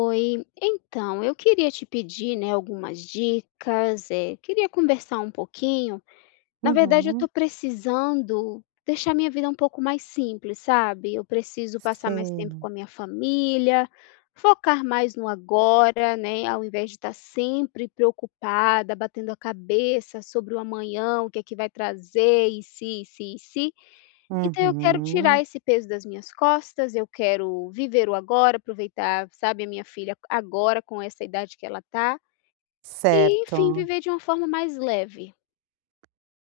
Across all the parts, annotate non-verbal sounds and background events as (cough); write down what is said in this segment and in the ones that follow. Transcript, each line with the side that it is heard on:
left: Oi, então eu queria te pedir, né, algumas dicas, eh, queria conversar um pouquinho. Na verdade eu estou
right: Uhum.
left: precisando deixar minha vida um pouco mais simples, sabe? Eu preciso passar mais tempo
right: Sei.
left: com a minha família, focar mais no agora, né, ao invés de estar sempre preocupada, batendo a cabeça sobre o amanhã, o que é que vai trazer, e se, e se, e se. Então, eu quero
right: Uhum.
left: tirar esse peso das minhas costas, eu quero viver o agora, aproveitar, sabe, a minha filha agora, com essa idade que ela está. E, enfim,
right: Certo.
left: viver de uma forma mais leve.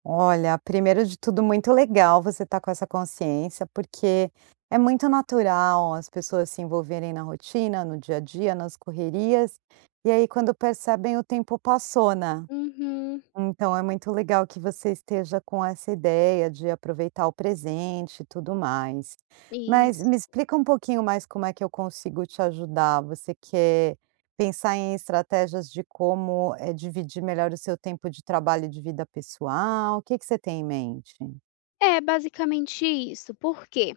right: Olha, primeiro de tudo muito legal você estar com essa consciência, porque é muito natural as pessoas se envolverem na rotina, no dia a dia, nas correrias e aí quando percebem o tempo passou, né.
left: Uhum.
right: Então, é muito legal que você esteja com essa ideia de aproveitar o presente e tudo mais. Mas
left: Isso.
right: me explica um pouquinho mais como é que eu consigo te ajudar. Você quer pensar em estratégias de como, eh, dividir melhor o seu tempo de trabalho e de vida pessoal? O que que você tem em mente?
left: É basicamente isso. Por quê?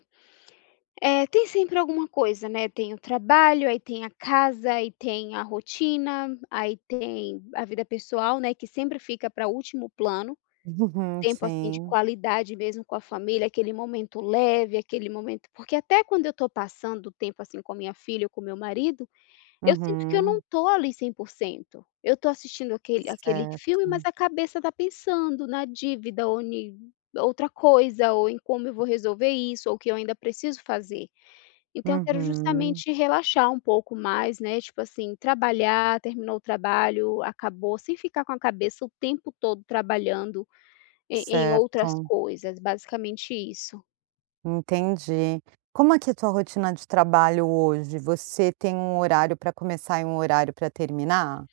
left: Eh, tem sempre alguma coisa, né? Tem o trabalho. Aí tem a casa. Aí tem a rotina. Aí tem a vida pessoal, né, que sempre fica pra último plano.
right: Uhum,
left: Tempo assim de
right: sim.
left: qualidade mesmo com a família aquele momento leve, aquele momento porque até quando eu tô passando o tempo assim com a minha filha ou com o meu marido, eu sinto que eu não
right: Uhum.
left: estou ali 100%. Eu tô assistindo aquele aquele filme, mas
right: Certo.
left: a cabeça tá pensando na dívida ou ni outra coisa. Ou em como eu vou resolver isso ou o que eu ainda preciso fazer. Então, eu quero
right: Uhum.
left: justamente relaxar um pouco mais, né. Tipo assim: Trabalhar terminou o trabalho, acabou. Sem ficar com a cabeça o tempo todo trabalhando em em outras
right: Certo.
left: coisas. Basicamente isso.
right: Entendi. Como é que a tua rotina de trabalho hoje? Você tem um horário pra começar e um horário pra terminar?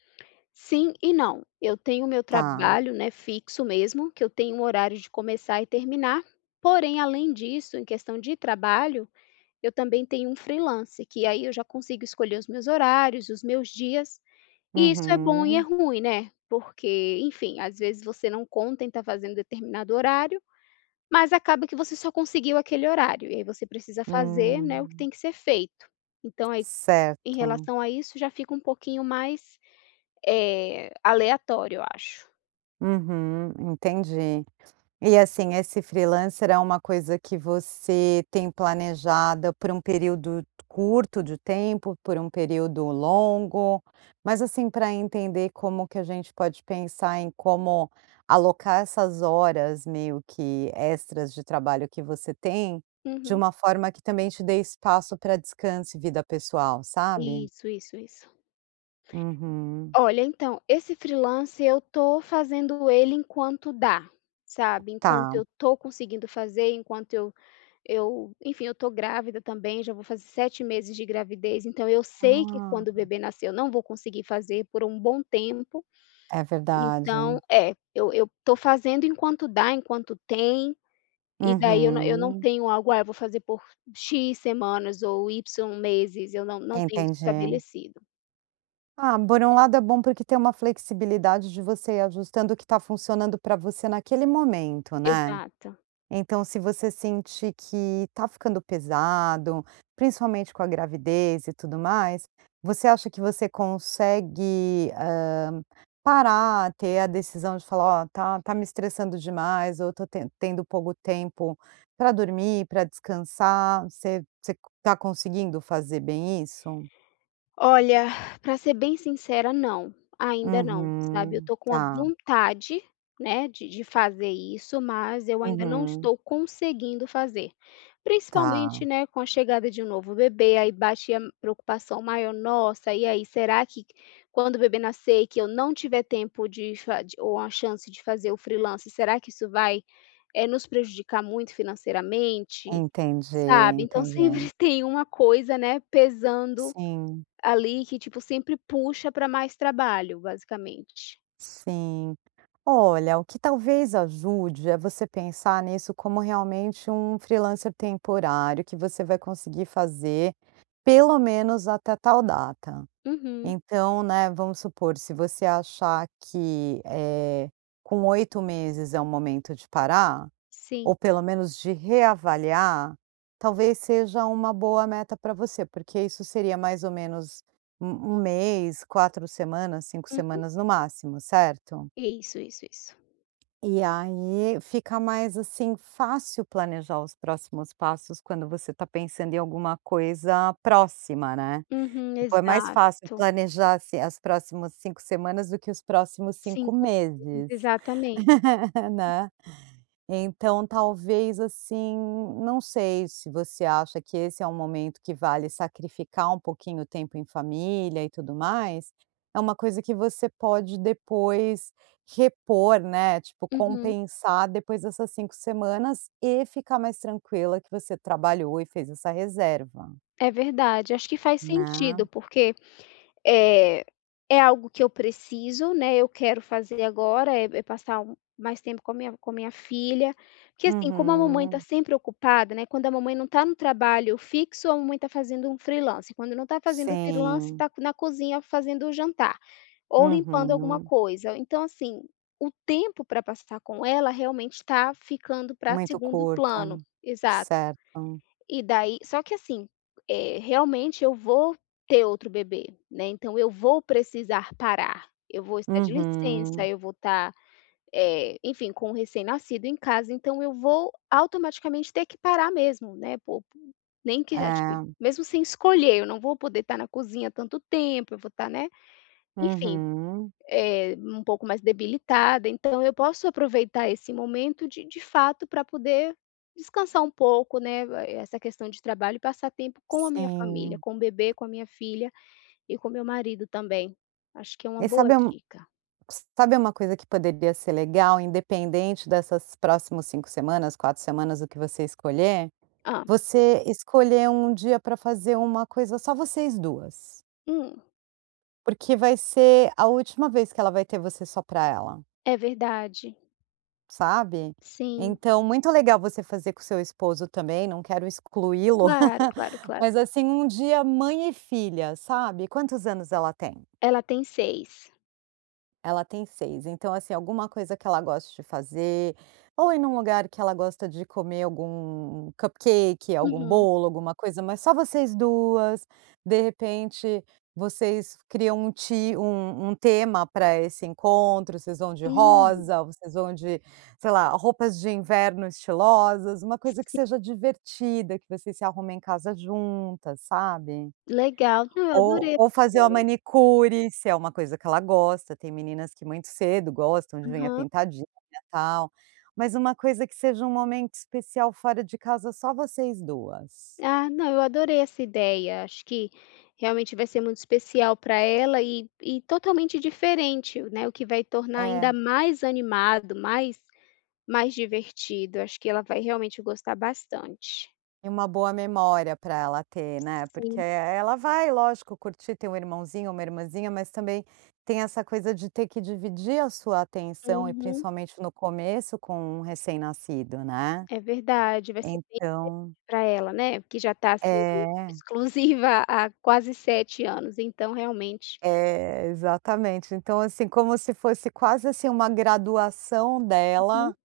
left: Sim e não. Eu tenho o meu
right: Tá.
left: trabalho, né, fixo mesmo, que eu tenho um horário de começar e terminar. Porém, além disso, em questão de trabalho, eu também tenho um freelance, que aí eu já consigo escolher os meus horários, os meus dias. E isso é bom e é
right: Uhum.
left: ruim, né, porque enfim, às vezes, você não conta em estar fazendo determinado horário, mas acaba que você só conseguiu aquele horário e aí você precisa fazer, né, o que
right: Hum.
left: tem que ser feito. Então, aí, em
right: Certo.
left: relação a isso, já fica pouquinho mais, eh, aleatório, eu acho.
right: Uhum, entendi. E, assim, esse freelancer é uma coisa que você tem planejada por um período curto de tempo, por um período longo? Mas, assim, pra entender como que a gente pode pensar em como alocar essas horas, meio que extras de trabalho que você tem, de
left: Uhum.
right: uma forma que também te dê espaço pra descanso e vida pessoal, sabe?
left: Isso, isso, isso.
right: Uhum.
left: Olha, então, esse freelancer eu tô fazendo ele enquanto dá, sabe? Enquanto
right: Tá.
left: eu tô conseguindo fazer, enquanto eu eu enfim, eu tô grávida também, já vou fazer 7 meses de gravidez, então eu
right: Ah,
left: sei que quando o
right: hum.
left: bebê nascer, eu não vou conseguir fazer por um bom tempo.
right: É
left: Então
right: verdade.
left: é, eu eu tô fazendo enquanto dá, enquanto tem. E daí eu não eu não
right: Uhum.
left: tenho algo: "Ah, eu vou fazer por X semanas ou Y meses". Eu não não tenho isso
right: Entendi.
left: estabelecido.
right: Ah, por um lado é bom, porque tem uma flexibilidade de você ir ajustando o que tá funcionando pra você naquele momento, né?
left: Exato.
right: Então, se você sentir que tá ficando pesado, principalmente com a gravidez e tudo mais, você acha que você consegue, hã, parar, ter a decisão de falar: "Ó, tá tá me estressando demais ou eu to ten tendo pouco tempo pra dormir, pra descansar"? Você você tá conseguindo fazer bem isso?
left: Olha, (exhales) pra ser bem sincera, não. Ainda não, sabe. Eu
right: Uhum,
left: tô com uma
right: tá.
left: vontade, né, de de fazer isso, mas eu ainda não
right: Uhum.
left: estou conseguindo fazer.
right: Tá.
left: Principalmente, né, com a chegada de um novo bebê, aí bate a preocupação maior: "Nossa, e aí? Será que quando o bebê nascer, que eu não tiver tempo de fa de ou a chance de fazer o freelancer, será que isso vai, eh, nos prejudicar muito financeiramente?",
right: Entendi,
left: sabe? Então
right: entendi.
left: sempre tem uma coisa, né, pesando,
right: Sim.
left: ali, que, tipo, sempre puxa pra mais trabalho, basicamente.
right: Sim. Olha, o que talvez ajude é você pensar nisso como realmente um freelancer temporário, que você vai conseguir fazer, pelo menos até tal data.
left: Uhum.
right: Então, né, vamos supor, se você achar que, eh, com 8 meses é um momento de parar,
left: Sim.
right: ou pelo menos de reavaliar, talvez seja uma boa meta pra você. Porque isso seria mais ou menos 1- 1 mês, 4 semanas, 5
left: Uhum.
right: semanas no máximo, certo?
left: Isso, isso, isso.
right: E, aí, fica mais, assim, fácil planejar os próximos passos, quando você tá pensando em alguma coisa próxima, né?
left: Uhum,
right: Depois é mais fácil
left: exato.
right: planejar, assim, as próximas 5 semanas do que os próximos 5
left: 5 meses,
right: meses,
left: exatamente.
right: (laughs)
left: Uhum.
right: né? Então, talvez, assim, não sei se você acha que esse é um momento que vale sacrificar um pouquinho o tempo em família e tudo mais. É uma coisa que você pode depois repor, né, tipo,
left: Uhum.
right: compensar depois essas 5 semanas e ficar mais tranquila que você trabalhou e fez essa reserva.
left: É verdade, acho que faz
right: Né?
left: sentido. Porque, eh, é algo que eu preciso, né, eu quero fazer agora, é é passar um mais tempo com a minha com a minha filha. Que, assim, como a mamãe tá
right: Uhum.
left: sempre ocupada, né, "quando a mamãe não tá no trabalho fixo, a mamãe tá fazendo um freelancer. Quando não tá fazendo o freelancer,
right: Sim.
left: tá na cozinha fazendo o jantar ou limpando alguma
right: Uhum.
left: coisa". Então, assim, o tempo pra passar com ela realmente tá ficando pra
right: Muito
left: segundo plano.
right: curto.
left: Exato.
right: Certo.
left: E daí só que, assim, eh, realmente eu vou ter outro bebê, né, então eu vou precisar parar, eu vou estar de licença,
right: Uhum.
left: eu vou estar, eh, enfim, com o recém-nascido em casa. Então eu vou, automaticamente, ter que parar mesmo, né, por nem que acho que
right: É.
left: mesmo sem escolher, eu não vou poder estar na cozinha tanto tempo, eu vou estar, né, enfim,
right: Uhum.
left: eh, um pouco mais debilitada, então eu posso aproveitar esse momento, de de fato pra poder descansar um pouco, né, vai essa questão de trabalho e passar tempo com a minha família,
right: Sim.
left: com o bebê, com a minha filha e com meu marido também. Acho que é uma
right: E
left: boa
right: sabe um
left: dica.
right: s sabe uma coisa que poderia ser legal, independente dessas próximos 5 semanas, 4 semanas, o que você escolher?
left: Hã.
right: Você escolher um dia pra fazer uma coisa só vocês 2.
left: Hum.
right: Porque vai ser a última vez que ela vai ter você só para ela.
left: É verdade.
right: Sabe?
left: Sim.
right: Então, muito legal você fazer com seu esposo também, não quero excluí-lo,
left: Claro, claro,
right: (laughs) mas
left: claro.
right: assim, um dia mãe e filha, sabe? Quantos anos ela tem?
left: Ela tem 6.
right: Ela tem 6. Então assim, alguma coisa que ela goste de fazer, ou ir em um lugar que ela gosta de comer algum cupcake, algum
left: Uhum.
right: bolo, alguma coisa, mas só vocês 2. De repente vocês criam um ti um um tema para esse encontro, vocês vão de
left: Hum.
right: rosa, vocês vão de, sei lá, roupas de inverno estilosas, uma coisa que
left: Si
right: seja divertida, que vocês se arrumem em casa juntas, sabe.
left: Legal. Ah,
right: Ou
left: adorei essa
right: ou fazer uma
left: ideia.
right: manicure, se é uma coisa que ela gosta, tem meninas que muito cedo gostam de unha
left: Aham.
right: pintadinha tal. Mas uma coisa que seja um momento especial fora de casa só vocês 2.
left: Ah, não, eu adorei essa ideia. Acho que realmente vai ser muito especial para ela e e totalmente diferente o né. O que vai tornar ainda
right: É.
left: mais animado, mais mais divertido. Acho que ela vai realmente gostar bastante.
right: E uma boa memória para ela ter, né, porque,
left: Sim.
right: eh, ela vai, lógico, curtir, ter um irmãozinho, uma irmãzinha, mas também tem essa coisa de ter que dividir a sua atenção e
left: Uhum.
right: principalmente no começo com um recém-nascido, né.
left: É verdade, vai ser difícil
right: Então
left: para ela, né. Porque já está sendo
right: É.
left: exclusiva há quase 7 anos, então realmente
right: É, exatamente, então, assim, como se fosse quase, assim, uma graduação
left: Uhum.
right: dela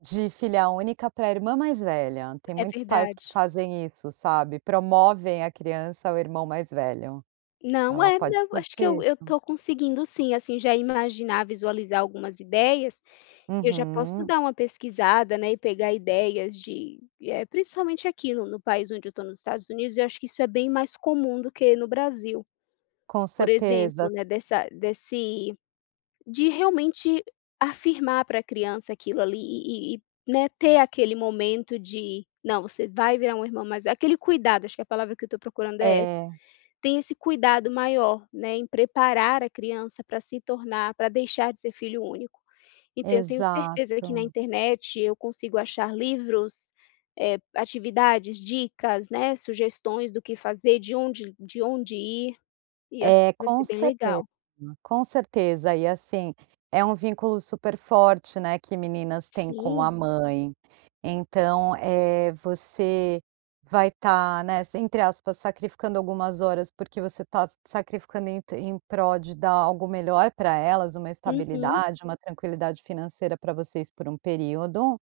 right: de filha única para irmã mais velha, tem
left: É
right: muitos pais que
left: verdade.
right: fazem isso, sabe, promovem a criança ao irmão mais velho.
left: Não,
right: Ela
left: é,
right: pode
left: não eu acho que
right: curtir
left: eu eu
right: isso.
left: estou conseguindo sim, assim, já imaginar visualizar algumas ideias. Eu já posso
right: Uhum.
left: dar uma pesquisada, né, e pegar ideias de, eh, principalmente aqui no no país onde eu estou, nos Estados Unidos e eu acho que isso é bem mais comum do que no Brasil.
right: Com
left: Por
right: certeza.
left: exemplo, né, dessa desse de realmente afirmar para a criança aquilo ali e e e, né, ter aquele momento de "não você vai virar irmão mais velho" aquele cuidado acho que a palavra que eu estou procurando é essa.
right: É.
left: Tem esse cuidado maior, né, em preparar a criança para se tornar para deixar de ser filho único. Então eu tenho certeza que na
right: Exato.
left: internet eu consigo achar livros, eh, atividades, dicas, né, sugestões do que fazer de onde de onde ir. E, é,
right: É,
left: vai
right: com
left: ser bem
right: certeza,
left: legal.
right: com certeza e assim, é um vínculo super forte, né, que meninas têm com a
left: Sim.
right: mãe, então, eh, você vai estar, né, entre aspas sacrificando algumas horas porque você está sacrificando em em prol de dar algo melhor para elas, uma
left: Uhum.
right: estabilidade, uma tranquilidade financeira para vocês por um período.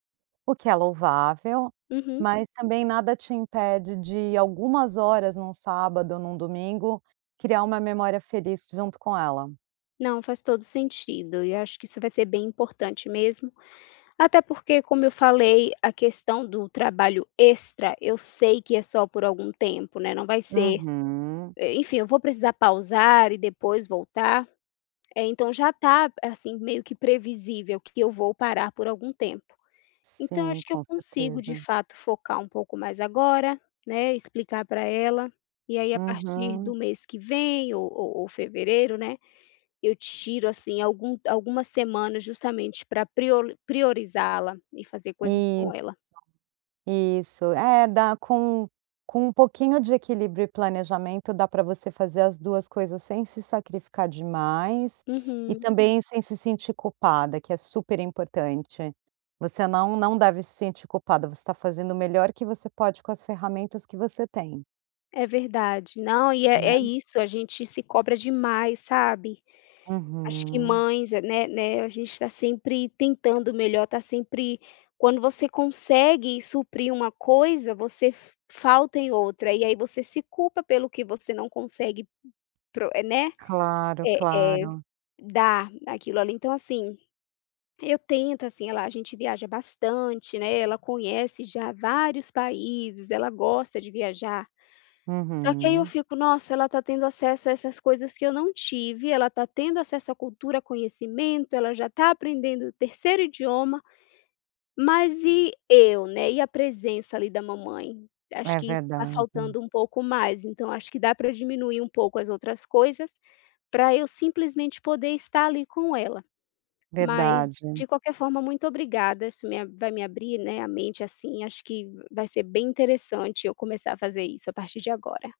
right: O que é louvável,
left: Uhum.
right: mas também nada te impede de em algumas horas num sábado ou num domingo criar uma memória feliz junto com ela.
left: Não, faz todo o sentido e acho que isso vai ser bem importante mesmo. Até porque como eu falei, a questão do trabalho extra, eu sei que é só por algum tempo, né, não vai ser
right: Uhum.
left: eh, enfim, eu vou precisar pausar e depois voltar. Eh, então já está assim meio que previsível que eu vou parar por algum tempo. Então
right: Sim,
left: acho que eu
right: com
left: consigo de
right: certeza.
left: fato focar pouco mais agora, né, explicar para ela, e aí a partir
right: Uhum.
left: do mês que vem ou ou ou fevereiro, né, eu tiro assim algum algumas semanas justamente para prioli priorizá-la, e fazer coisas com
right: Isso,
left: ela.
right: isso, é dá com com um pouquinho de equilíbrio e planejamento dá para você fazer as 2 coisas sem se sacrificar demais e
left: Uhum.
right: também sem se sentir culpada, que é super importante. Você não não deve se sentir culpada, você está fazendo o melhor que você pode com as ferramentas que você tem.
left: É verdade, não, e é é
right: Né.
left: isso: a gente se cobra demais, sabe. Acho que
right: Uhum.
left: mães, né né, a gente está sempre tentando o melhor, está sempre quando você consegue suprir uma coisa, você f falta em outra e aí você se culpa pelo que você não consegue pro eh, né.
right: Claro,
left: É é,
right: claro.
left: dar aquilo ali. Então assim, eu tento, assim ah lá, a gente viaja bastante, né, ela conhece já vários países, ela gosta de viajar. Só que aí eu
right: Uhum.
left: fico: nossa ela está tendo acesso a essas coisas que eu não tive, ela está tendo acesso à cultura, conhecimento, ela já está aprendendo o terceiro idioma, mas e eu, né? E a presença ali da mamãe? Acho
right: É
left: que isso está
right: verdade.
left: faltando um pouco mais. Então, acho que dá pra diminuir um pouco as outras coisas, pra eu simplesmente poder estar ali com ela. Mas,
right: Verdade.
left: de qualquer forma, muito obrigada, isso me vai me abrir, né, a mente, assim, acho que vai ser bem interessante eu começar a fazer isso a partir de agora.